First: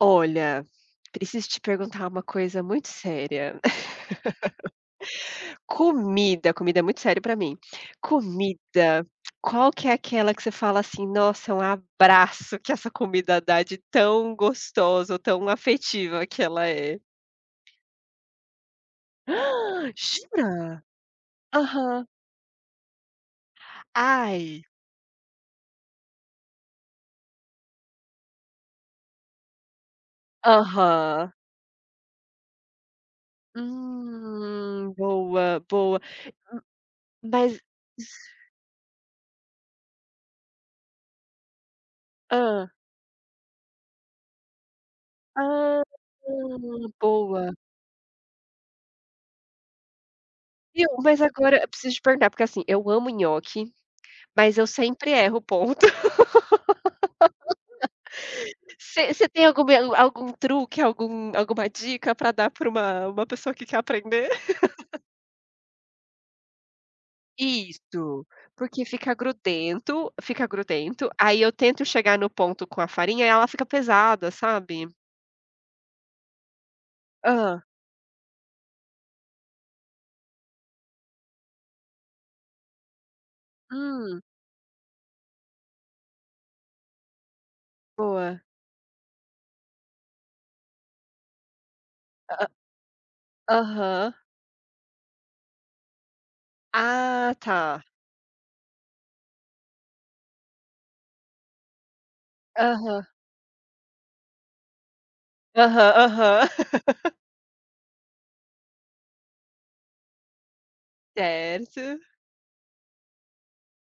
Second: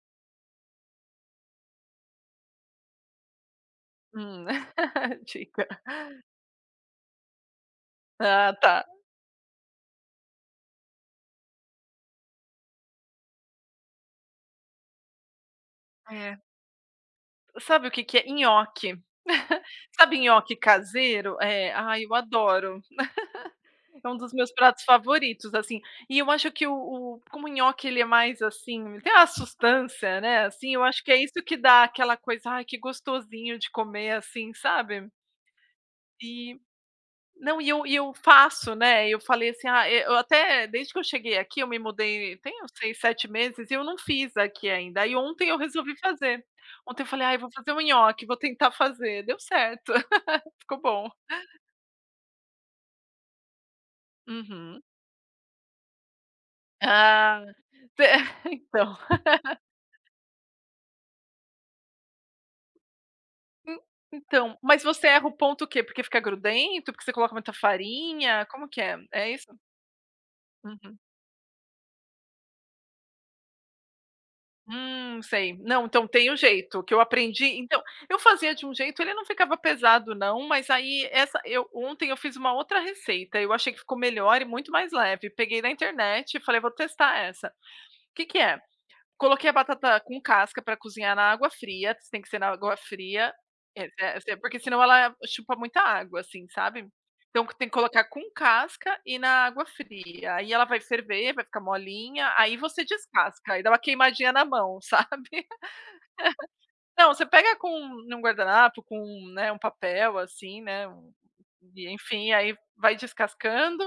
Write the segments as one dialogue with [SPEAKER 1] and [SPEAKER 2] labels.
[SPEAKER 1] Olha, preciso te perguntar uma coisa muito séria.
[SPEAKER 2] Hum, diga.
[SPEAKER 1] Comida, comida é muito sério para mim.
[SPEAKER 2] Ah, tá.
[SPEAKER 1] Comida, qual que é aquela que você fala assim: "Nossa, é um abraço que essa comida dá de tão gostosa ou tão afetiva
[SPEAKER 2] É.
[SPEAKER 1] que ela é."
[SPEAKER 2] Sabe o que que é? Nhoque.
[SPEAKER 1] Hã,
[SPEAKER 2] Sabe nhoque
[SPEAKER 1] jura?
[SPEAKER 2] caseiro? É. Ai,
[SPEAKER 1] Aham.
[SPEAKER 2] eu adoro. É um dos meus
[SPEAKER 1] Ai.
[SPEAKER 2] pratos favoritos, assim, e eu acho que o o como o nhoque, ele é mais, assim, tem uma sustância, né, assim, eu acho que é
[SPEAKER 1] Aham.
[SPEAKER 2] isso que dá aquela coisa: "Ai, que gostosinho de comer, assim,
[SPEAKER 1] Hum,
[SPEAKER 2] sabe."
[SPEAKER 1] boa boa,
[SPEAKER 2] E,
[SPEAKER 1] m mas
[SPEAKER 2] não, e eu e
[SPEAKER 1] iss
[SPEAKER 2] eu faço, né. E eu falei assim: "Ah, eh, eu até desde que eu cheguei aqui, eu me mudei, tem uns
[SPEAKER 1] Hã.
[SPEAKER 2] 6, 7 meses e eu não fiz aqui ainda." Aí ontem eu
[SPEAKER 1] Ah,
[SPEAKER 2] resolvi fazer. Ontem eu falei: "Ai, vou
[SPEAKER 1] boa!
[SPEAKER 2] fazer o nhoque, vou tentar fazer." Deu certo, ficou
[SPEAKER 1] Viu,
[SPEAKER 2] bom.
[SPEAKER 1] mas agora preciso te perguntar, porque assim, eu amo nhoque, mas eu
[SPEAKER 2] Uhum.
[SPEAKER 1] sempre erro o ponto.
[SPEAKER 2] Ah, de eh, então.
[SPEAKER 1] Você você tem alguma algum truque? Algum alguma dica para dar para uma uma pessoa que quer
[SPEAKER 2] En
[SPEAKER 1] aprender?
[SPEAKER 2] então, mas você erra o ponto o quê? Porque fica grudento, porque você coloca muita
[SPEAKER 1] Isso.
[SPEAKER 2] farinha, como que
[SPEAKER 1] Porque
[SPEAKER 2] é?
[SPEAKER 1] fica
[SPEAKER 2] É isso?
[SPEAKER 1] grudento fica
[SPEAKER 2] Uhum.
[SPEAKER 1] grudento. Aí eu tento chegar no ponto com a farinha e ela fica pesada, sabe?
[SPEAKER 2] Hum, sei, não, então tem o jeito que eu aprendi.
[SPEAKER 1] Hã.
[SPEAKER 2] Então, eu fazia de um jeito, ele não ficava pesado não, mas aí essa eu, ontem, eu fiz uma outra receita. Eu achei que ficou
[SPEAKER 1] Hum.
[SPEAKER 2] melhor e muito mais leve. Peguei na internet e falei: "Vou testar essa." Que que
[SPEAKER 1] Boa.
[SPEAKER 2] é; coloquei a batata com casca pra cozinhar na água fria, tem que ser na
[SPEAKER 1] Ah,
[SPEAKER 2] água fria, eh
[SPEAKER 1] aham.
[SPEAKER 2] eh, porque se não ela chupa muita água, assim, sabe.
[SPEAKER 1] Ah,
[SPEAKER 2] Então tem que
[SPEAKER 1] tá.
[SPEAKER 2] colocar com casca e na água fria. Aí ela vai ferver, vai ficar molinha. Aí você
[SPEAKER 1] Aham.
[SPEAKER 2] descasca, aí dá uma queimadinha na mão, sabe.
[SPEAKER 1] Aham, aham.
[SPEAKER 2] Não, você pega com num guardanapo com, né, um papel, assim, né, um e
[SPEAKER 1] Certo.
[SPEAKER 2] enfim, aí vai descascando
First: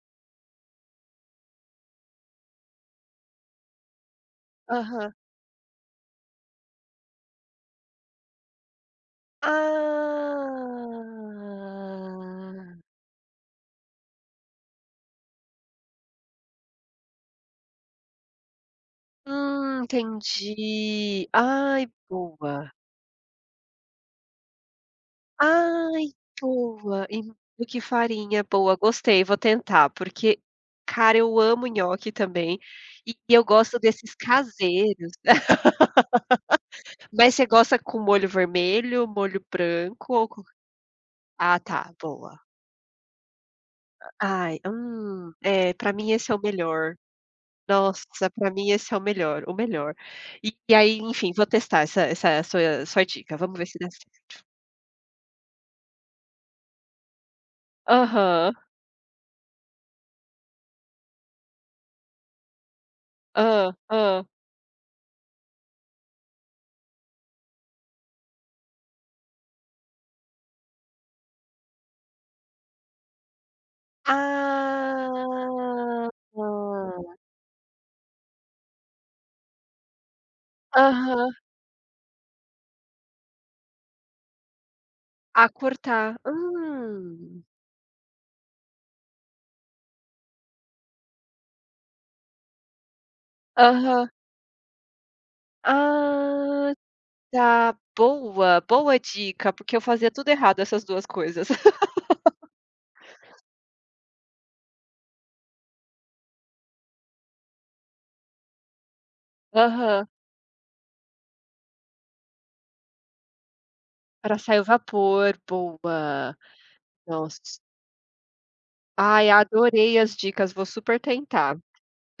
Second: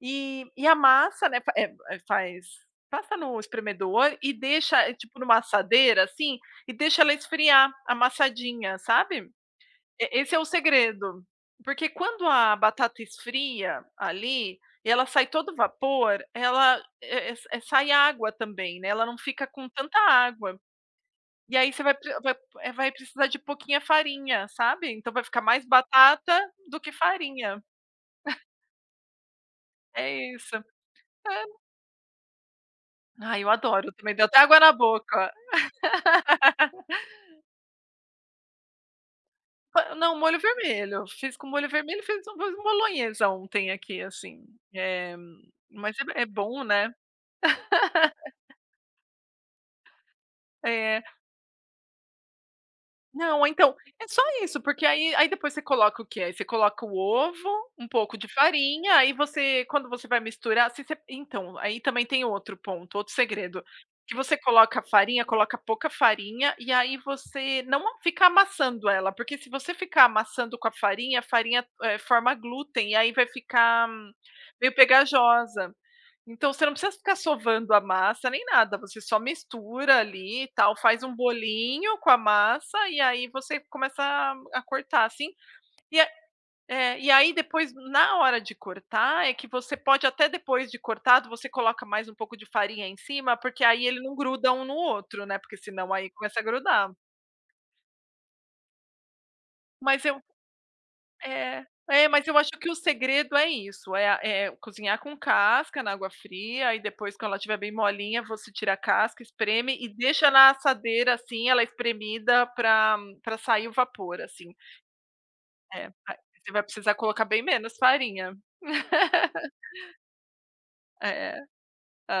[SPEAKER 2] e e a massa, né, eh, fa eh eh, faz, passa no espremedor e deixa, eh,
[SPEAKER 1] Aham.
[SPEAKER 2] tipo numa assadeira, assim, e deixa ela esfriar amassadinha, sabe? Eh, esse é o
[SPEAKER 1] Ah.
[SPEAKER 2] segredo, porque quando a batata esfria ali e ela sai todo vapor, ela eh eh eh, sai água também, né. Ela não fica com
[SPEAKER 1] Hum,
[SPEAKER 2] tanta água.
[SPEAKER 1] entendi!
[SPEAKER 2] E aí você
[SPEAKER 1] Ai,
[SPEAKER 2] vai pre vai,
[SPEAKER 1] boa.
[SPEAKER 2] eh, vai precisar de pouquinha farinha, sabe? Então vai ficar mais
[SPEAKER 1] Ai,
[SPEAKER 2] batata do que
[SPEAKER 1] boa, e
[SPEAKER 2] farinha.
[SPEAKER 1] e que farinha boa, gostei, vou tentar.
[SPEAKER 2] É
[SPEAKER 1] Porque,
[SPEAKER 2] isso,
[SPEAKER 1] cara, eu
[SPEAKER 2] é
[SPEAKER 1] amo nhoque também e
[SPEAKER 2] Ai,
[SPEAKER 1] eu
[SPEAKER 2] eu
[SPEAKER 1] gosto
[SPEAKER 2] adoro também,
[SPEAKER 1] desses
[SPEAKER 2] me deu até água na
[SPEAKER 1] caseiros.
[SPEAKER 2] boca.
[SPEAKER 1] Mas você gosta com molho vermelho, molho
[SPEAKER 2] Ah,
[SPEAKER 1] branco
[SPEAKER 2] não,
[SPEAKER 1] ou
[SPEAKER 2] molho
[SPEAKER 1] co
[SPEAKER 2] vermelho, fiz com
[SPEAKER 1] ah,
[SPEAKER 2] molho
[SPEAKER 1] tá,
[SPEAKER 2] vermelho e fiz um
[SPEAKER 1] boa.
[SPEAKER 2] molho bolonhesa ontem, aqui, assim,
[SPEAKER 1] Ai,
[SPEAKER 2] eh,
[SPEAKER 1] hum! É, para
[SPEAKER 2] mas
[SPEAKER 1] mim,
[SPEAKER 2] é é
[SPEAKER 1] esse é o
[SPEAKER 2] bom, né.
[SPEAKER 1] melhor. Nossa, pra mim, esse é o melhor o melhor. E aí,
[SPEAKER 2] Eh.
[SPEAKER 1] enfim, vou testar essa essa sua sua dica.
[SPEAKER 2] Não,
[SPEAKER 1] Vamos ver
[SPEAKER 2] então,
[SPEAKER 1] se dá
[SPEAKER 2] é só
[SPEAKER 1] certo.
[SPEAKER 2] isso, porque aí aí depois você coloca o que, eh, você coloca o ovo, um pouco de
[SPEAKER 1] Aham.
[SPEAKER 2] farinha, aí você quando você vai misturar, se você então, aí também tem outro ponto, outro segredo,
[SPEAKER 1] Hã
[SPEAKER 2] que
[SPEAKER 1] hã.
[SPEAKER 2] você coloca a farinha, coloca pouca farinha, e aí você não fica amassando ela, porque se você ficar amassando com a farinha, a farinha, eh, forma glúten e aí vai ficar meio pegajosa.
[SPEAKER 1] Ah!
[SPEAKER 2] Então você não precisa ficar
[SPEAKER 1] Boa.
[SPEAKER 2] sovando a massa nem nada. Você só mistura ali e tal, faz um
[SPEAKER 1] Aham.
[SPEAKER 2] bolinho com a massa e aí você começa a a cortar, assim,
[SPEAKER 1] A
[SPEAKER 2] e a
[SPEAKER 1] cortar,
[SPEAKER 2] é, e aí
[SPEAKER 1] hum.
[SPEAKER 2] depois, na hora de cortar é que você pode até depois de cortado, você coloca mais um pouco de farinha em cima, porque aí ele
[SPEAKER 1] Aham.
[SPEAKER 2] não gruda um no outro, né. Porque senão, aí começa a
[SPEAKER 1] Ah,
[SPEAKER 2] grudar.
[SPEAKER 1] tá. Boa boa dica, porque eu
[SPEAKER 2] Mas
[SPEAKER 1] fazia
[SPEAKER 2] eu
[SPEAKER 1] tudo errado, essas 2 coisas.
[SPEAKER 2] é é, mas eu acho que o segredo é isso, eh, a eh, cozinhar com casca, na água fria, aí depois, quando ela tiver bem molinha, você tira a casca, espreme e
[SPEAKER 1] Aham.
[SPEAKER 2] deixa na assadeira, assim, ela espremida pra pra sair o vapor,
[SPEAKER 1] Para
[SPEAKER 2] assim.
[SPEAKER 1] sair o vapor,
[SPEAKER 2] É,
[SPEAKER 1] boa!
[SPEAKER 2] você vai precisar colocar bem
[SPEAKER 1] Nossa.
[SPEAKER 2] menos farinha.
[SPEAKER 1] Ai, adorei as dicas. Vou super
[SPEAKER 2] É,
[SPEAKER 1] tentar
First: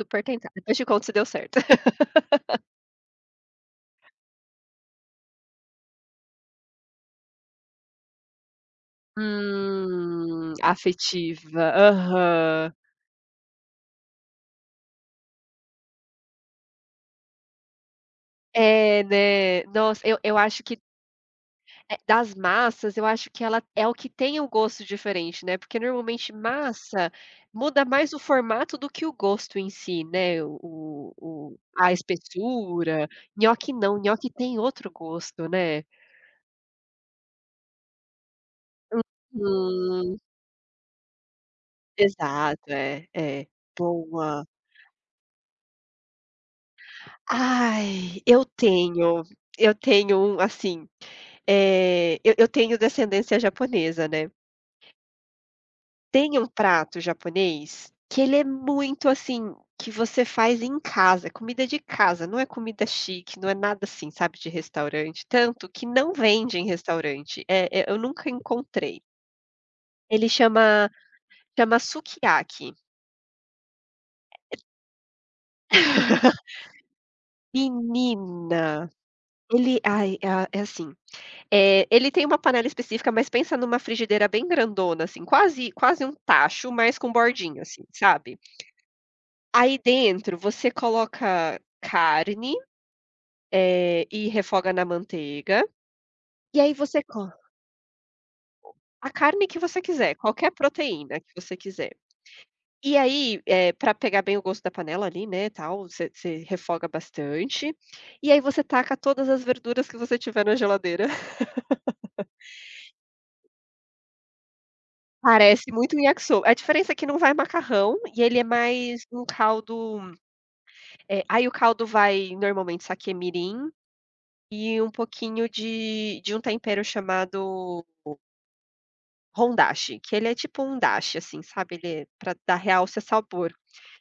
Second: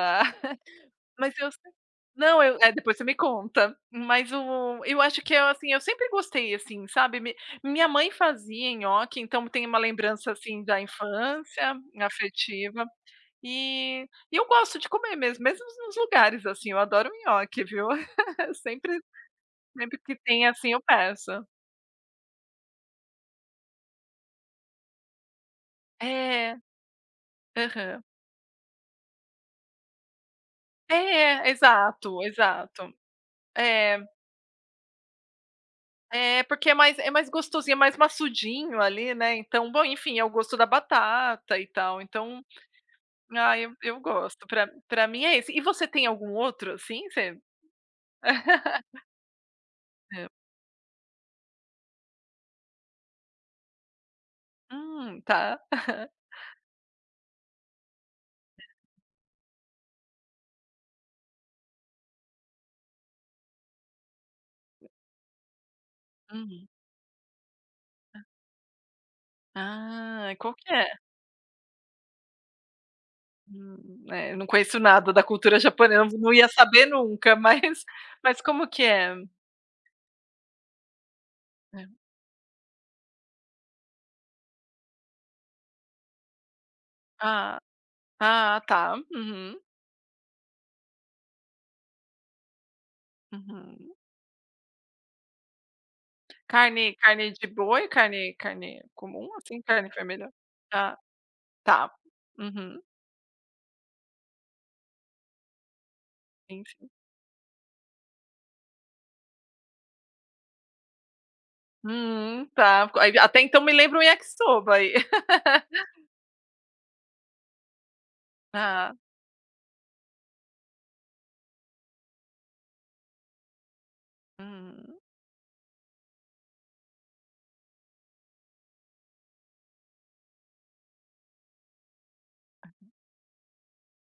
[SPEAKER 1] super tentar. Depois te conto se deu
[SPEAKER 2] mas eu
[SPEAKER 1] certo.
[SPEAKER 2] [unintelligible] não eu é, depois você me conta, mas o eu acho que é assim, eu sempre gostei, assim, sabe mi minha mãe fazia nhoque, então tem uma lembrança,
[SPEAKER 1] Hum,
[SPEAKER 2] assim, da
[SPEAKER 1] afetiva.
[SPEAKER 2] infância
[SPEAKER 1] Aham.
[SPEAKER 2] afetiva e e eu gosto de comer mesmo. Mesmo nos lugares, assim, eu adoro um nhoque, viu. Sempre
[SPEAKER 1] É, né.
[SPEAKER 2] sempre
[SPEAKER 1] Nossa,
[SPEAKER 2] que
[SPEAKER 1] eu eu
[SPEAKER 2] tem,
[SPEAKER 1] acho
[SPEAKER 2] assim,
[SPEAKER 1] que
[SPEAKER 2] eu peço.
[SPEAKER 1] eh, das massas, eu acho que ela é o que tem o gosto diferente, né. Porque normalmente
[SPEAKER 2] É.
[SPEAKER 1] massa muda
[SPEAKER 2] Aham.
[SPEAKER 1] mais o formato do que o gosto em si, né? O o
[SPEAKER 2] É,
[SPEAKER 1] o a
[SPEAKER 2] exato exato,
[SPEAKER 1] espessura nhoque
[SPEAKER 2] é.
[SPEAKER 1] não, nhoque tem outro gosto, né.
[SPEAKER 2] É, porque é mais é mais gostosinho, é mais massudinho ali, né. Então, bom,
[SPEAKER 1] Uhum.
[SPEAKER 2] enfim, é o gosto da batata e tal. Então,
[SPEAKER 1] Exato, é é.
[SPEAKER 2] ah, eu eu gosto,
[SPEAKER 1] Boa.
[SPEAKER 2] pra pra mim é esse. E você tem algum outro assim, você
[SPEAKER 1] Ai, eu tenho! Eu
[SPEAKER 2] É.
[SPEAKER 1] tenho assim, eh, eu eu tenho descendência japonesa, né.
[SPEAKER 2] Hum, tá.
[SPEAKER 1] Tem um prato japonês, que ele é muito assim, que você faz em casa, comida de casa, não é comida chique, não é nada assim, sabe, de restaurante, tanto que não vende em
[SPEAKER 2] Uhum.
[SPEAKER 1] restaurante, eh eh, eu
[SPEAKER 2] Hã.
[SPEAKER 1] nunca encontrei. Ele
[SPEAKER 2] Ah, qual que
[SPEAKER 1] chama
[SPEAKER 2] é?
[SPEAKER 1] Tamasukiaki.
[SPEAKER 2] Hum é, eu não
[SPEAKER 1] É e
[SPEAKER 2] conheço nada da cultura japonesa, eu não ia saber nunca, mas mas como que
[SPEAKER 1] Menina,
[SPEAKER 2] é?
[SPEAKER 1] ele aí, ah, é assim, eh,
[SPEAKER 2] Hã.
[SPEAKER 1] ele tem uma panela específica, mas pensa numa frigideira bem grandona, assim, quase quase um tacho, mas com
[SPEAKER 2] Ah
[SPEAKER 1] bordinha, assim, sabe.
[SPEAKER 2] ah, tá, uhum.
[SPEAKER 1] Aí dentro você coloca carne,
[SPEAKER 2] Uhum.
[SPEAKER 1] eh, e refoga na manteiga, e aí
[SPEAKER 2] Carne,
[SPEAKER 1] você co
[SPEAKER 2] carne de boi? Carne
[SPEAKER 1] O
[SPEAKER 2] carne
[SPEAKER 1] A
[SPEAKER 2] comum,
[SPEAKER 1] carne que
[SPEAKER 2] assim,
[SPEAKER 1] você
[SPEAKER 2] carne
[SPEAKER 1] quiser,
[SPEAKER 2] vermelha?
[SPEAKER 1] qualquer
[SPEAKER 2] Tá,
[SPEAKER 1] proteína que você
[SPEAKER 2] tá
[SPEAKER 1] quiser.
[SPEAKER 2] uhum.
[SPEAKER 1] E aí, eh, pra pegar bem o gosto da panela ali, né, tal você você refoga
[SPEAKER 2] Enfim.
[SPEAKER 1] bastante, e aí você taca todas as verduras que você tiver na geladeira.
[SPEAKER 2] Hum, tá co aí, até então me lembra o Yakisoba aí.
[SPEAKER 1] Parece muito um Yakisoba, a diferença é que não vai macarrão e ele é
[SPEAKER 2] Ah.
[SPEAKER 1] mais um caldo eh, aí o caldo vai normalmente saque mirim e um
[SPEAKER 2] Hum.
[SPEAKER 1] pouquinho de de um tempero chamado o hondashi que ele é tipo um dashi, assim, sabe, ele é pra dar
[SPEAKER 2] Aham.
[SPEAKER 1] realce ao sabor.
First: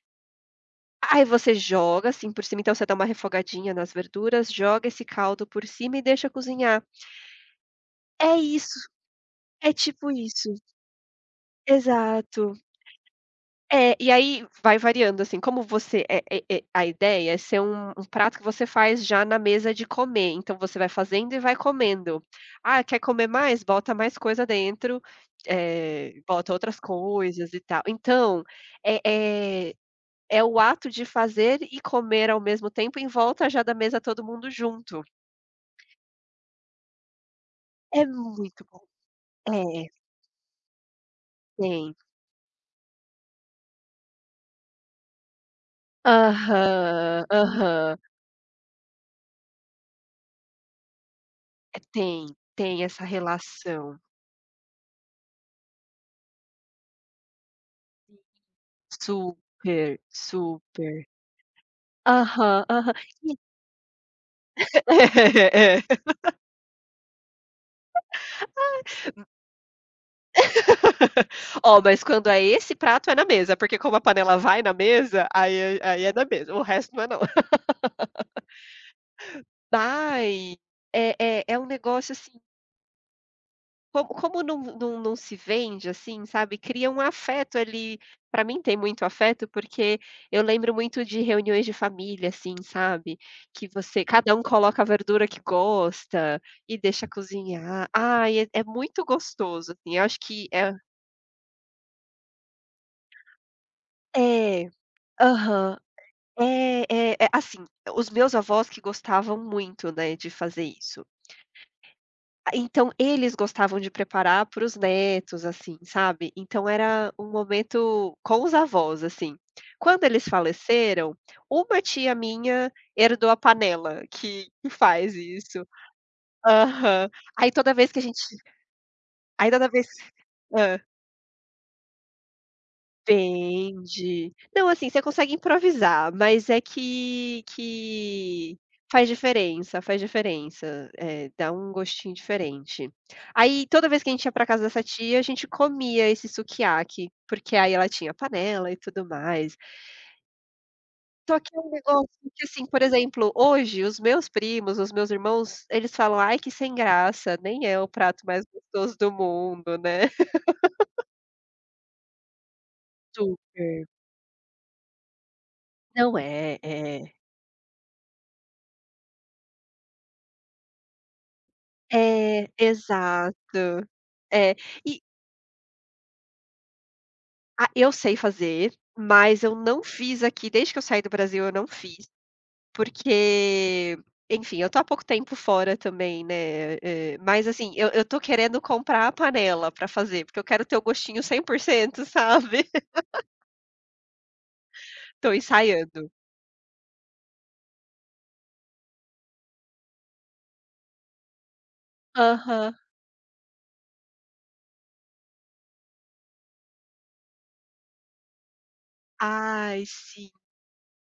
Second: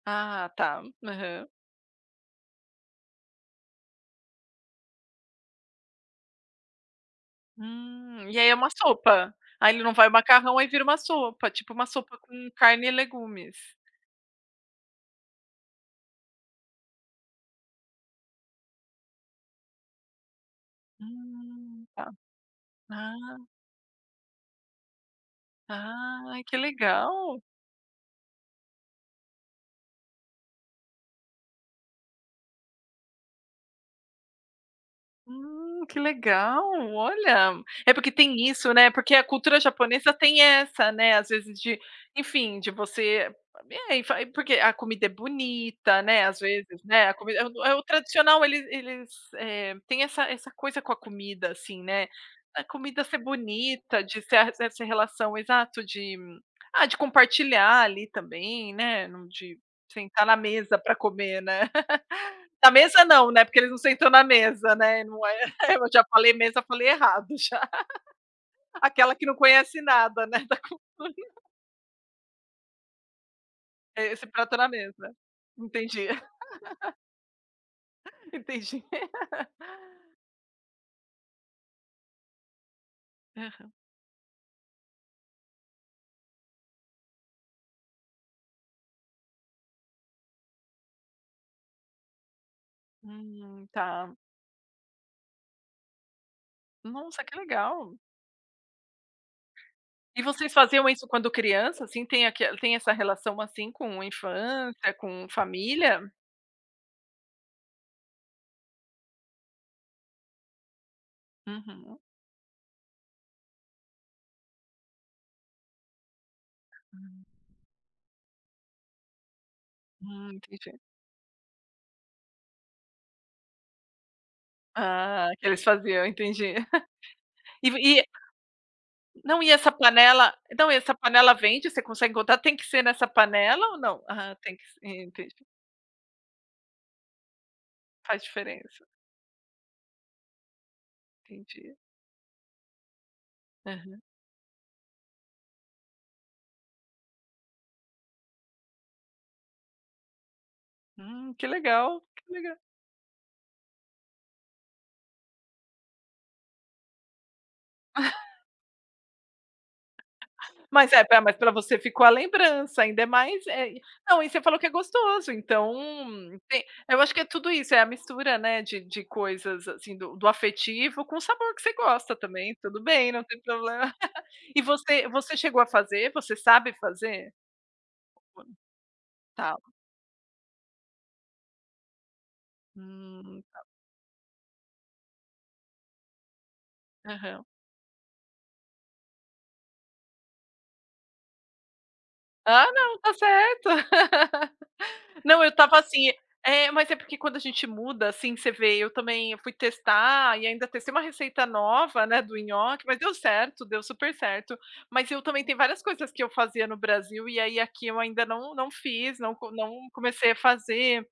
[SPEAKER 2] Ah, tá.
[SPEAKER 1] Aí
[SPEAKER 2] Aham.
[SPEAKER 1] você joga, assim, por cima, então você dá uma refogadinha nas verduras, joga esse caldo por cima e deixa cozinhar.
[SPEAKER 2] Hum.
[SPEAKER 1] É
[SPEAKER 2] E aí é uma
[SPEAKER 1] isso,
[SPEAKER 2] sopa?
[SPEAKER 1] é
[SPEAKER 2] Aí ele não vai
[SPEAKER 1] tipo
[SPEAKER 2] o
[SPEAKER 1] isso.
[SPEAKER 2] macarrão, aí vira uma sopa, tipo uma sopa com
[SPEAKER 1] Exato.
[SPEAKER 2] carne e legumes.
[SPEAKER 1] É e aí vai variando, assim, como você é é e e a ideia é ser um um prato que você faz já na mesa de comer. Então, você vai fazendo e vai
[SPEAKER 2] Hum, tá.
[SPEAKER 1] comendo, "Ah, quer comer
[SPEAKER 2] Ah.
[SPEAKER 1] mais.", bota mais coisa dentro, eh,
[SPEAKER 2] Ah,
[SPEAKER 1] bota
[SPEAKER 2] que
[SPEAKER 1] outras
[SPEAKER 2] legal.
[SPEAKER 1] coisas e tal. Então é é é o ato de fazer e comer ao mesmo tempo em volta já da mesa todo mundo junto.
[SPEAKER 2] Hum, que legal, olha, é
[SPEAKER 1] É
[SPEAKER 2] porque tem
[SPEAKER 1] muito
[SPEAKER 2] isso,
[SPEAKER 1] bom,
[SPEAKER 2] né, porque a cultura
[SPEAKER 1] é.
[SPEAKER 2] japonesa tem essa, né, às vezes, de,
[SPEAKER 1] Sim.
[SPEAKER 2] enfim, de você m bem e fa porque a comida é bonita, né, às vezes, né, a
[SPEAKER 1] Aham,
[SPEAKER 2] comida é o é o
[SPEAKER 1] aham.
[SPEAKER 2] tradicional, eles eles, eh, tem essa essa coisa com a comida,
[SPEAKER 1] É
[SPEAKER 2] assim, né.
[SPEAKER 1] tem
[SPEAKER 2] Da
[SPEAKER 1] tem
[SPEAKER 2] comida
[SPEAKER 1] essa
[SPEAKER 2] ser
[SPEAKER 1] relação.
[SPEAKER 2] bonita, de ser a essa relação exato de ah, de compartilhar ali também, né, não de
[SPEAKER 1] Super,
[SPEAKER 2] sentar na mesa pra
[SPEAKER 1] super.
[SPEAKER 2] comer, né.
[SPEAKER 1] Aham,
[SPEAKER 2] Na
[SPEAKER 1] aham,
[SPEAKER 2] mesa, não,
[SPEAKER 1] e
[SPEAKER 2] né, porque eles não sentam na mesa, né, não é,
[SPEAKER 1] É, é.
[SPEAKER 2] eu já falei mesa, falei errado, já.
[SPEAKER 1] Ai,
[SPEAKER 2] Aquela que
[SPEAKER 1] m
[SPEAKER 2] não conhece nada, né, da cultura.
[SPEAKER 1] Ó, mas quando é esse prato é na mesa, porque como a
[SPEAKER 2] É esse
[SPEAKER 1] panela
[SPEAKER 2] prato
[SPEAKER 1] vai
[SPEAKER 2] na
[SPEAKER 1] na
[SPEAKER 2] mesa.
[SPEAKER 1] mesa, aí é aí
[SPEAKER 2] Entendi.
[SPEAKER 1] é na mesa, o resto não é não.
[SPEAKER 2] Entendi.
[SPEAKER 1] Vai é é é um negócio, assim
[SPEAKER 2] Aham.
[SPEAKER 1] Com como não não não se vende, assim, sabe, cria um afeto ali pra mim tem muito afeto, porque eu lembro muito de reuniões de família, assim, sabe,
[SPEAKER 2] Hum,
[SPEAKER 1] que você
[SPEAKER 2] tá.
[SPEAKER 1] cada um coloca a verdura que gosta e deixa
[SPEAKER 2] Nossa, que
[SPEAKER 1] cozinhar.
[SPEAKER 2] legal.
[SPEAKER 1] Ai é é muito gostoso, assim, eu acho
[SPEAKER 2] E
[SPEAKER 1] que
[SPEAKER 2] vocês
[SPEAKER 1] é
[SPEAKER 2] faziam isso quando criança, assim, tem aque tem essa relação, assim, com
[SPEAKER 1] É,
[SPEAKER 2] infância, com
[SPEAKER 1] aham.
[SPEAKER 2] família?
[SPEAKER 1] É, é, assim, os meus avós que gostavam muito, né, de fazer isso.
[SPEAKER 2] Uhum.
[SPEAKER 1] A Então eles gostavam de preparar para os netos, assim, sabe, então era
[SPEAKER 2] Uhum.
[SPEAKER 1] um momento com os avós, assim. Quando eles
[SPEAKER 2] Hum, entendi.
[SPEAKER 1] faleceram, uma tia minha herdou a panela que que faz
[SPEAKER 2] Ah, que eles
[SPEAKER 1] isso
[SPEAKER 2] faziam, entendi.
[SPEAKER 1] aham. Aí
[SPEAKER 2] E
[SPEAKER 1] toda
[SPEAKER 2] v
[SPEAKER 1] vez que a
[SPEAKER 2] e
[SPEAKER 1] gente
[SPEAKER 2] não,
[SPEAKER 1] aí
[SPEAKER 2] e
[SPEAKER 1] toda
[SPEAKER 2] essa
[SPEAKER 1] vez
[SPEAKER 2] panela não, e
[SPEAKER 1] hã?
[SPEAKER 2] essa panela vende, você consegue encontrar? Tem que ser nessa panela ou não?
[SPEAKER 1] Vende,
[SPEAKER 2] Ah, tem que
[SPEAKER 1] não,
[SPEAKER 2] ser,
[SPEAKER 1] assim, você consegue
[SPEAKER 2] entendi.
[SPEAKER 1] improvisar, mas é que
[SPEAKER 2] Faz
[SPEAKER 1] que
[SPEAKER 2] diferença.
[SPEAKER 1] faz diferença, faz diferença, eh, dá um
[SPEAKER 2] Entendi.
[SPEAKER 1] gostinho diferente. Aí toda
[SPEAKER 2] Aham.
[SPEAKER 1] vez que a gente ia pra casa dessa tia, a gente comia esse Sukiyaki, porque aí ela tinha a panela e tudo mais.
[SPEAKER 2] Hum,
[SPEAKER 1] Só
[SPEAKER 2] que
[SPEAKER 1] que um
[SPEAKER 2] legal,
[SPEAKER 1] negócio
[SPEAKER 2] que
[SPEAKER 1] que
[SPEAKER 2] legal.
[SPEAKER 1] assim, por exemplo, hoje os meus primos, os meus irmãos, eles falam: "Ai, que sem graça, nem é o prato mais gostoso do mundo, né".
[SPEAKER 2] Mas é, espera, mas pra você ficou a lembrança, ainda é mais, é e
[SPEAKER 1] Super.
[SPEAKER 2] não, e você falou que é gostoso, então
[SPEAKER 1] Não, é.
[SPEAKER 2] tem eu
[SPEAKER 1] É.
[SPEAKER 2] acho que é tudo isso, é a mistura, né, de de coisas, assim, do do afetivo com o sabor que você gosta
[SPEAKER 1] É,
[SPEAKER 2] também, tudo bem, não tem
[SPEAKER 1] exato.
[SPEAKER 2] problema
[SPEAKER 1] É.
[SPEAKER 2] e
[SPEAKER 1] E
[SPEAKER 2] você você chegou a fazer, você sabe fazer?
[SPEAKER 1] Ah, eu sei fazer, mas eu
[SPEAKER 2] Tá.
[SPEAKER 1] não fiz aqui, desde que eu saí do Brasil, eu não fiz,
[SPEAKER 2] Hum.
[SPEAKER 1] porque, enfim, eu tô há pouco tempo fora também, né, eh,
[SPEAKER 2] Aham.
[SPEAKER 1] mas assim, eu eu tô querendo comprar a panela pra fazer, porque eu quero ter o gostinho 100%,
[SPEAKER 2] Ah,
[SPEAKER 1] sabe.
[SPEAKER 2] não, tá certo.
[SPEAKER 1] Tô
[SPEAKER 2] Não, eu estava assim,
[SPEAKER 1] ensaiando.
[SPEAKER 2] eh, mas é porque quando a gente muda, assim, você vê, eu também, eu fui testar e ainda testei uma receita nova, né, do
[SPEAKER 1] Aham.
[SPEAKER 2] nhoque, mas deu certo, deu super certo. Mas eu também, tem várias coisas que eu fazia no Brasil e aí aqui eu ainda não não fiz, não co não
[SPEAKER 1] Ai, sim.
[SPEAKER 2] comecei a fazer.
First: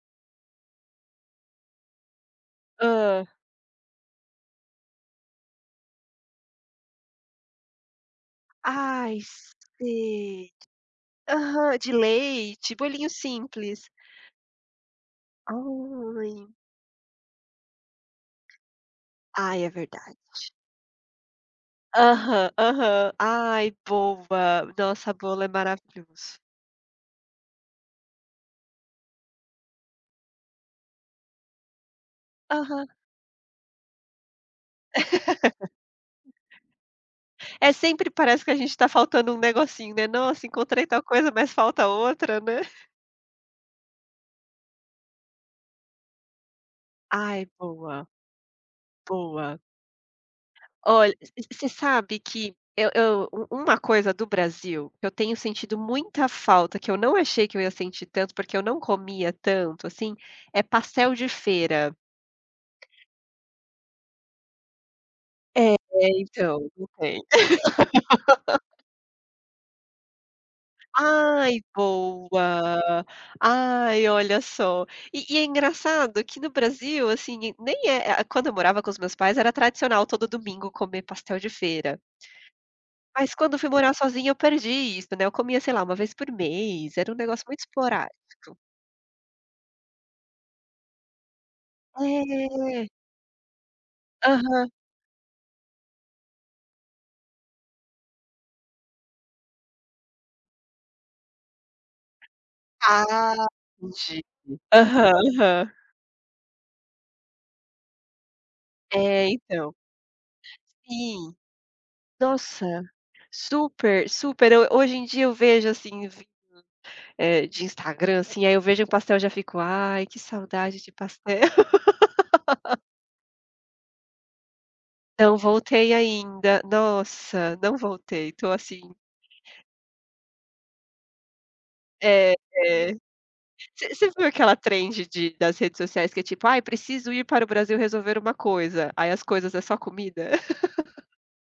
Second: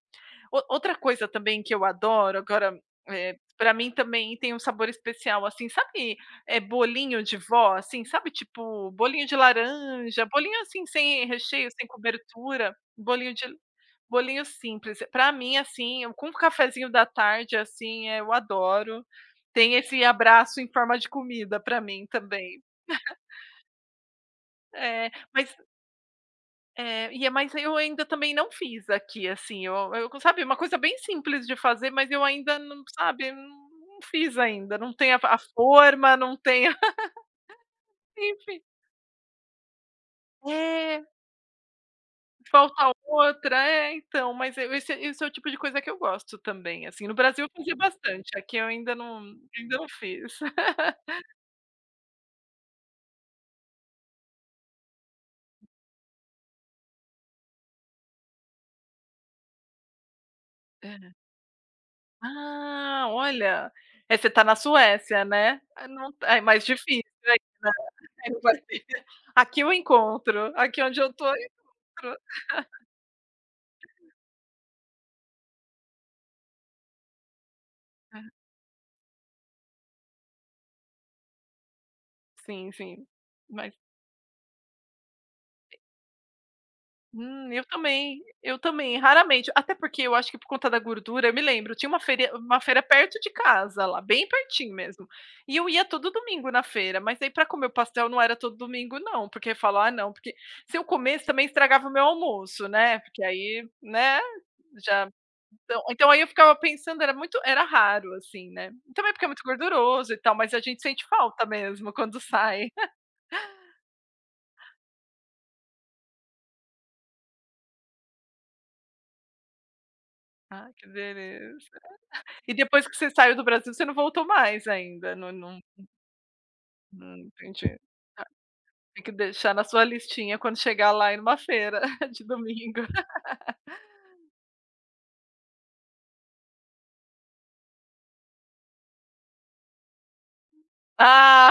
[SPEAKER 2] O outra coisa também que eu adoro, agora,
[SPEAKER 1] Hã.
[SPEAKER 2] eh, pra mim também tem um sabor especial, assim. Sabe, eh, bolinho de vó, assim, sabe, tipo
[SPEAKER 1] Ai,
[SPEAKER 2] bolinho de laranja,
[SPEAKER 1] sei.
[SPEAKER 2] bolinho assim, sem recheio,
[SPEAKER 1] Aham,
[SPEAKER 2] sem
[SPEAKER 1] de leite,
[SPEAKER 2] cobertura,
[SPEAKER 1] bolinho
[SPEAKER 2] bolinho de
[SPEAKER 1] simples.
[SPEAKER 2] bolinho simples. Pra mim, assim, com o
[SPEAKER 1] Ai.
[SPEAKER 2] cafezinho da tarde, assim, eh, eu adoro,
[SPEAKER 1] Ai, é
[SPEAKER 2] tem esse
[SPEAKER 1] verdade.
[SPEAKER 2] abraço em forma de comida para mim
[SPEAKER 1] Aham,
[SPEAKER 2] também.
[SPEAKER 1] aham. Ai, boa.
[SPEAKER 2] É,
[SPEAKER 1] Nossa, bolo é
[SPEAKER 2] mas
[SPEAKER 1] maravilhoso.
[SPEAKER 2] É, e mas aí, eu ainda também não fiz aqui, assim, eu eu c sabe, uma coisa bem simples de fazer, mas eu ainda não,
[SPEAKER 1] Aham.
[SPEAKER 2] sabe, não não fiz ainda, não tem a a forma, não tem a
[SPEAKER 1] É, sempre parece que a
[SPEAKER 2] Enfim.
[SPEAKER 1] gente está faltando um negocinho, né. "Nossa, encontrei tal
[SPEAKER 2] É.
[SPEAKER 1] coisa, mas falta outra, né".
[SPEAKER 2] Falta outra. É, então, mas é esse esse é o tipo de coisa que eu gosto também, assim. No Brasil
[SPEAKER 1] Ai,
[SPEAKER 2] eu fazia
[SPEAKER 1] boa.
[SPEAKER 2] bastante, aqui eu ainda não
[SPEAKER 1] Boa.
[SPEAKER 2] ainda não fiz.
[SPEAKER 1] Olh v você sabe que eu eu u uma coisa do Brasil que eu tenho sentido muita falta, que eu não achei que eu ia sentir tanto, porque eu não comia tanto assim, é
[SPEAKER 2] É, né.
[SPEAKER 1] pastel de feira.
[SPEAKER 2] Ah, olha. É, você está na Suécia, né.
[SPEAKER 1] É,
[SPEAKER 2] Eh, não tá é, mais
[SPEAKER 1] então, não
[SPEAKER 2] difícil
[SPEAKER 1] tem.
[SPEAKER 2] [unintelligible] aqui eu encontro. Aqui onde eu estou
[SPEAKER 1] Ai,
[SPEAKER 2] encontro.
[SPEAKER 1] boa. Ai, olha só. E e é engraçado que no Brasil, assim, nem é ah ah,
[SPEAKER 2] Ah.
[SPEAKER 1] quando eu morava com os meus pais, era tradicional todo domingo comer pastel de feira.
[SPEAKER 2] Sim, sim.
[SPEAKER 1] Mas quando eu fui
[SPEAKER 2] Mas
[SPEAKER 1] morar sozinha, eu perdi isso, né. Eu comia, sei lá, 1 vez por mês, era um negócio
[SPEAKER 2] Hum,
[SPEAKER 1] muito
[SPEAKER 2] eu também.
[SPEAKER 1] esporádico.
[SPEAKER 2] Eu também, raramente. Até porque, eu acho que por conta da gordura eu me lembro, tinha uma feiri uma feira
[SPEAKER 1] É.
[SPEAKER 2] perto de casa, lá, bem
[SPEAKER 1] Aham.
[SPEAKER 2] pertinho mesmo, e eu ia todo domingo na feira, mas aí, pra comer o pastel, não era todo domingo não, porque falo: "Ah não, porque" se eu comesse também estragava o meu almoço, né, porque
[SPEAKER 1] Ah,
[SPEAKER 2] aí, né,
[SPEAKER 1] [unintelligible]
[SPEAKER 2] já
[SPEAKER 1] aham, aham.
[SPEAKER 2] então então aí eu ficava pensando, era muito era raro, assim, né. Também porque
[SPEAKER 1] É,
[SPEAKER 2] é muito
[SPEAKER 1] então.
[SPEAKER 2] gorduroso, e tal, mas a gente sente
[SPEAKER 1] Sim.
[SPEAKER 2] falta mesmo, quando
[SPEAKER 1] Nossa,
[SPEAKER 2] sai.
[SPEAKER 1] super, super. Eu hoje em dia eu vejo, assim, ví eh, de Instagram, assim, aí eu vejo um pastel, já fico: "Ai, que
[SPEAKER 2] Ah,
[SPEAKER 1] saudade
[SPEAKER 2] que
[SPEAKER 1] de pastel".
[SPEAKER 2] beleza. E depois que você saiu do Brasil, você não voltou mais ainda, não
[SPEAKER 1] Não
[SPEAKER 2] não
[SPEAKER 1] voltei ainda.
[SPEAKER 2] Hum,
[SPEAKER 1] Nossa, não
[SPEAKER 2] entendi.
[SPEAKER 1] voltei, estou assim
[SPEAKER 2] Tem que deixar na sua listinha, quando chegar lá e numa feira de
[SPEAKER 1] É,
[SPEAKER 2] domingo.
[SPEAKER 1] é. V você viu aquela trend de das redes sociais, que é tipo: "Ai, preciso ir para o Brasil resolver uma coisa", aí as coisas é só comida.
[SPEAKER 2] Ah!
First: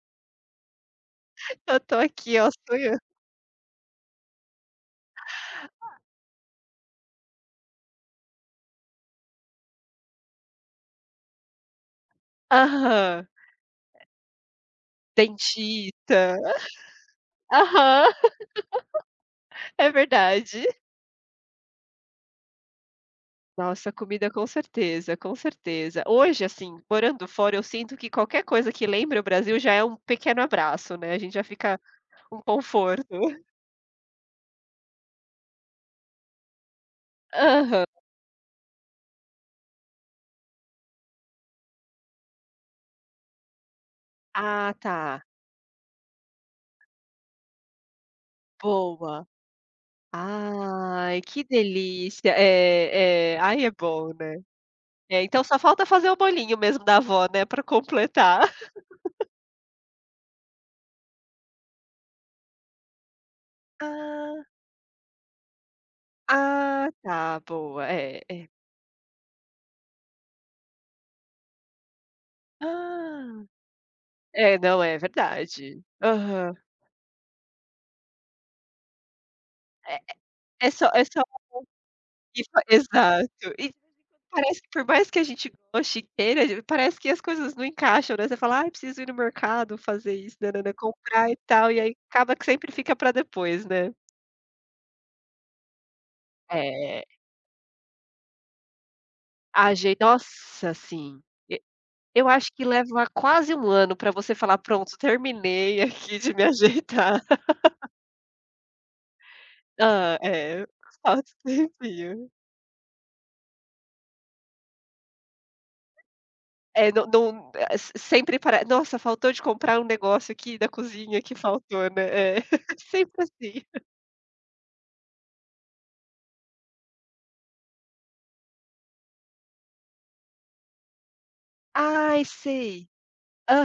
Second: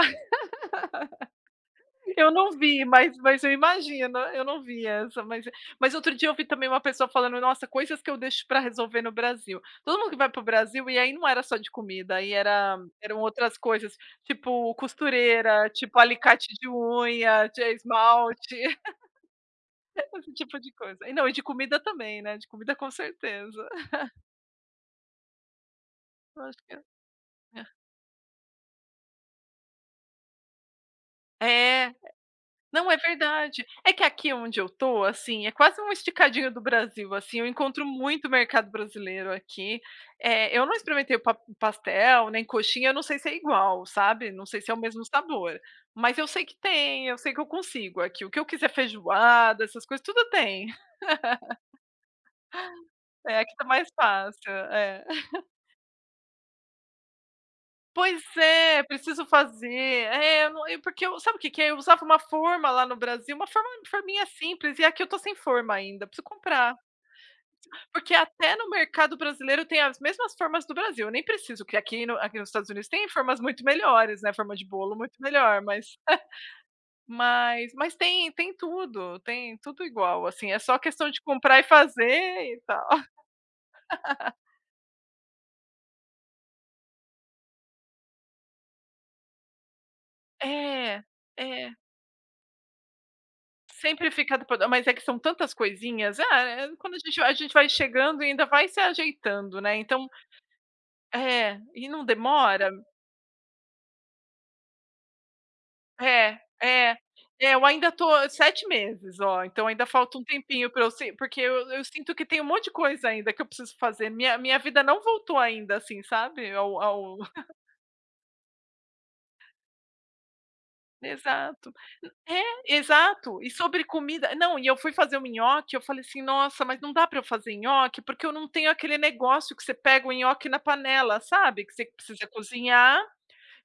[SPEAKER 1] Eu estou
[SPEAKER 2] Eu
[SPEAKER 1] aqui, ó,
[SPEAKER 2] não vi,
[SPEAKER 1] sonhan
[SPEAKER 2] mas mas eu imagino. Eu não vi essa, mas mas outro dia eu vi também uma pessoa falando: "Nossa, coisas que eu deixo para resolver no Brasil". Todo mundo que vai para o Brasil e aí não era só de comida, aí era eram
[SPEAKER 1] Aham.
[SPEAKER 2] outras coisas, tipo, costureira,
[SPEAKER 1] Dentista.
[SPEAKER 2] tipo, alicate de unha,
[SPEAKER 1] Aham.
[SPEAKER 2] t esmalte,
[SPEAKER 1] É
[SPEAKER 2] esse tipo
[SPEAKER 1] verdade.
[SPEAKER 2] de coisa. E não, e de comida também, né, de comida com certeza.
[SPEAKER 1] Nossa, comida, com certeza, com certeza.
[SPEAKER 2] Eu
[SPEAKER 1] Hoje,
[SPEAKER 2] acho que
[SPEAKER 1] assim,
[SPEAKER 2] é
[SPEAKER 1] morando fora, eu sinto que qualquer coisa que lembra o Brasil já é um pequeno abraço, né, a gente já fica
[SPEAKER 2] É.
[SPEAKER 1] um
[SPEAKER 2] Não, é
[SPEAKER 1] conforto.
[SPEAKER 2] verdade. É que aqui onde eu estou, assim, é quase uma esticadinho do Brasil, assim, eu encontro
[SPEAKER 1] Aham.
[SPEAKER 2] muito mercado brasileiro aqui. Eh, eu não experimentei o pa pastel, nem coxinha, eu não sei se é igual, sabe, não sei se é
[SPEAKER 1] Ah,
[SPEAKER 2] o mesmo
[SPEAKER 1] tá.
[SPEAKER 2] sabor. Mas eu sei que tem, eu sei que eu consigo aqui o que eu quiser,
[SPEAKER 1] Boa.
[SPEAKER 2] feijoada, essas coisas, tudo tem.
[SPEAKER 1] Ai, que delícia. É,
[SPEAKER 2] É,
[SPEAKER 1] é,
[SPEAKER 2] aqui tá
[SPEAKER 1] aí é
[SPEAKER 2] mais
[SPEAKER 1] bom, né.
[SPEAKER 2] fácil, é.
[SPEAKER 1] É, então só falta fazer o bolinho mesmo da avó, né, para
[SPEAKER 2] Pois
[SPEAKER 1] completar.
[SPEAKER 2] é, preciso fazer. É, eu não porque eu sabe o que que é, eu usava uma forma lá no Brasil, uma forma forminha
[SPEAKER 1] Ah.
[SPEAKER 2] simples, e aqui eu estou sem forma ainda, preciso comprar.
[SPEAKER 1] Ah, tá, boa,
[SPEAKER 2] Porque
[SPEAKER 1] é, é.
[SPEAKER 2] até no mercado brasileiro tem as mesmas formas do Brasil, eu nem preciso que aqui no aqui nos Estados Unidos tem formas
[SPEAKER 1] Ah.
[SPEAKER 2] muito melhores, né, forma
[SPEAKER 1] É,
[SPEAKER 2] de
[SPEAKER 1] não,
[SPEAKER 2] bolo
[SPEAKER 1] é
[SPEAKER 2] muito melhor,
[SPEAKER 1] verdade.
[SPEAKER 2] mas
[SPEAKER 1] Aham.
[SPEAKER 2] Mas mas tem tem tudo, tem tudo
[SPEAKER 1] É
[SPEAKER 2] igual, assim, é
[SPEAKER 1] é é
[SPEAKER 2] só
[SPEAKER 1] só é
[SPEAKER 2] questão
[SPEAKER 1] só
[SPEAKER 2] de comprar e fazer,
[SPEAKER 1] e
[SPEAKER 2] e
[SPEAKER 1] faz
[SPEAKER 2] tal.
[SPEAKER 1] exato. E parece que por mais que a gente goste e queira, parece que as coisas não encaixam, né, você fala: "Ai, eu preciso ir no mercado fazer isso, nã nã nã,
[SPEAKER 2] É.
[SPEAKER 1] comprar, e
[SPEAKER 2] É.
[SPEAKER 1] tal", e aí acaba que sempre fica para depois, né.
[SPEAKER 2] Sempre fica [unintelligible] mas é que são tantas coisinhas. Ah, eh, quando a
[SPEAKER 1] É.
[SPEAKER 2] gente vai a gente vai chegando e ainda vai se ajeitando, né,
[SPEAKER 1] Ajei
[SPEAKER 2] então
[SPEAKER 1] nossa, assim,
[SPEAKER 2] é,
[SPEAKER 1] e
[SPEAKER 2] e não
[SPEAKER 1] eu acho que
[SPEAKER 2] demora.
[SPEAKER 1] leva quase 1 ano para você falar: "Pronto, terminei aqui de
[SPEAKER 2] É.
[SPEAKER 1] me
[SPEAKER 2] É.
[SPEAKER 1] ajeitar.
[SPEAKER 2] É, eu ainda estou 7 meses, ó, então ainda falta
[SPEAKER 1] Hã,
[SPEAKER 2] um
[SPEAKER 1] é,
[SPEAKER 2] tempinho pra eu se
[SPEAKER 1] falta
[SPEAKER 2] porque
[SPEAKER 1] um
[SPEAKER 2] eu eu sinto que
[SPEAKER 1] tempinho.
[SPEAKER 2] tem um monte de coisa ainda, que eu preciso fazer, minha minha vida não voltou ainda, assim, sabe, ao
[SPEAKER 1] Eh, não
[SPEAKER 2] ao
[SPEAKER 1] não eh, se sempre para "Nossa, faltou de comprar um negócio aqui da cozinha que
[SPEAKER 2] Exato.
[SPEAKER 1] faltou",
[SPEAKER 2] N
[SPEAKER 1] né. É.
[SPEAKER 2] é,
[SPEAKER 1] Sempre
[SPEAKER 2] exato. E
[SPEAKER 1] assim.
[SPEAKER 2] sobre comida não, e eu fui fazer um nhoque, eu falei assim: "Nossa, mas não dá para eu fazer nhoque, porque eu não tenho aquele negócio que você pega o nhoque na panela", sabe, que s se
[SPEAKER 1] Ai,
[SPEAKER 2] você
[SPEAKER 1] sei.
[SPEAKER 2] cozinhar,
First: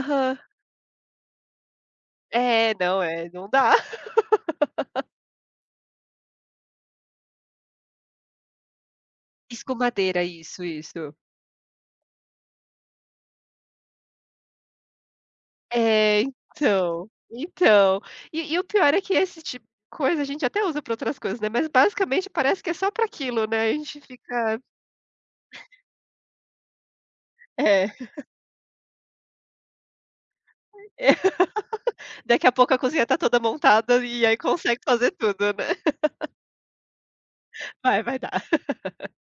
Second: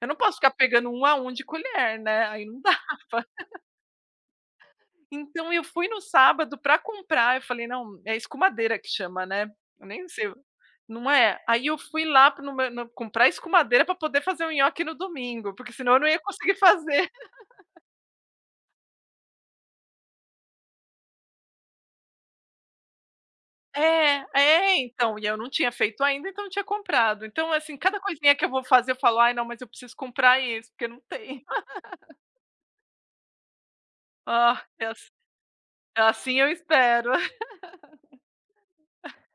[SPEAKER 2] eu não posso ficar pegando 1 a 1 de colher, né, aí não
[SPEAKER 1] É, não,
[SPEAKER 2] dava.
[SPEAKER 1] é, não dá.
[SPEAKER 2] Então eu fui no sábado para comprar, eu falei: "Não" é escumadeira que chama, né. Eu nem
[SPEAKER 1] Escumadeira.
[SPEAKER 2] sei o
[SPEAKER 1] Isso,
[SPEAKER 2] não
[SPEAKER 1] isso.
[SPEAKER 2] é. Aí eu fui lá no m no comprar escumadeira pra poder fazer o nhoque no domingo, porque senão eu não ia
[SPEAKER 1] É,
[SPEAKER 2] conseguir fazer.
[SPEAKER 1] então, então. E e o pior é que esse ti coisa a gente até usa para outras coisas, né, mas basicamente parece que é só pra aquilo, né, a gente
[SPEAKER 2] É.
[SPEAKER 1] fica
[SPEAKER 2] É, então, e eu não tinha feito ainda, então não tinha comprado. Então assim,
[SPEAKER 1] É.
[SPEAKER 2] cada coisinha que eu vou fazer, eu falo: "Ai não, mas eu preciso comprar isso, porque eu não
[SPEAKER 1] É.
[SPEAKER 2] tem.
[SPEAKER 1] Daqui a pouco a cozinha está toda montada e aí
[SPEAKER 2] Ah,
[SPEAKER 1] consegue
[SPEAKER 2] é ass
[SPEAKER 1] fazer tudo, né.
[SPEAKER 2] assim eu espero.
[SPEAKER 1] Vai, vai dar.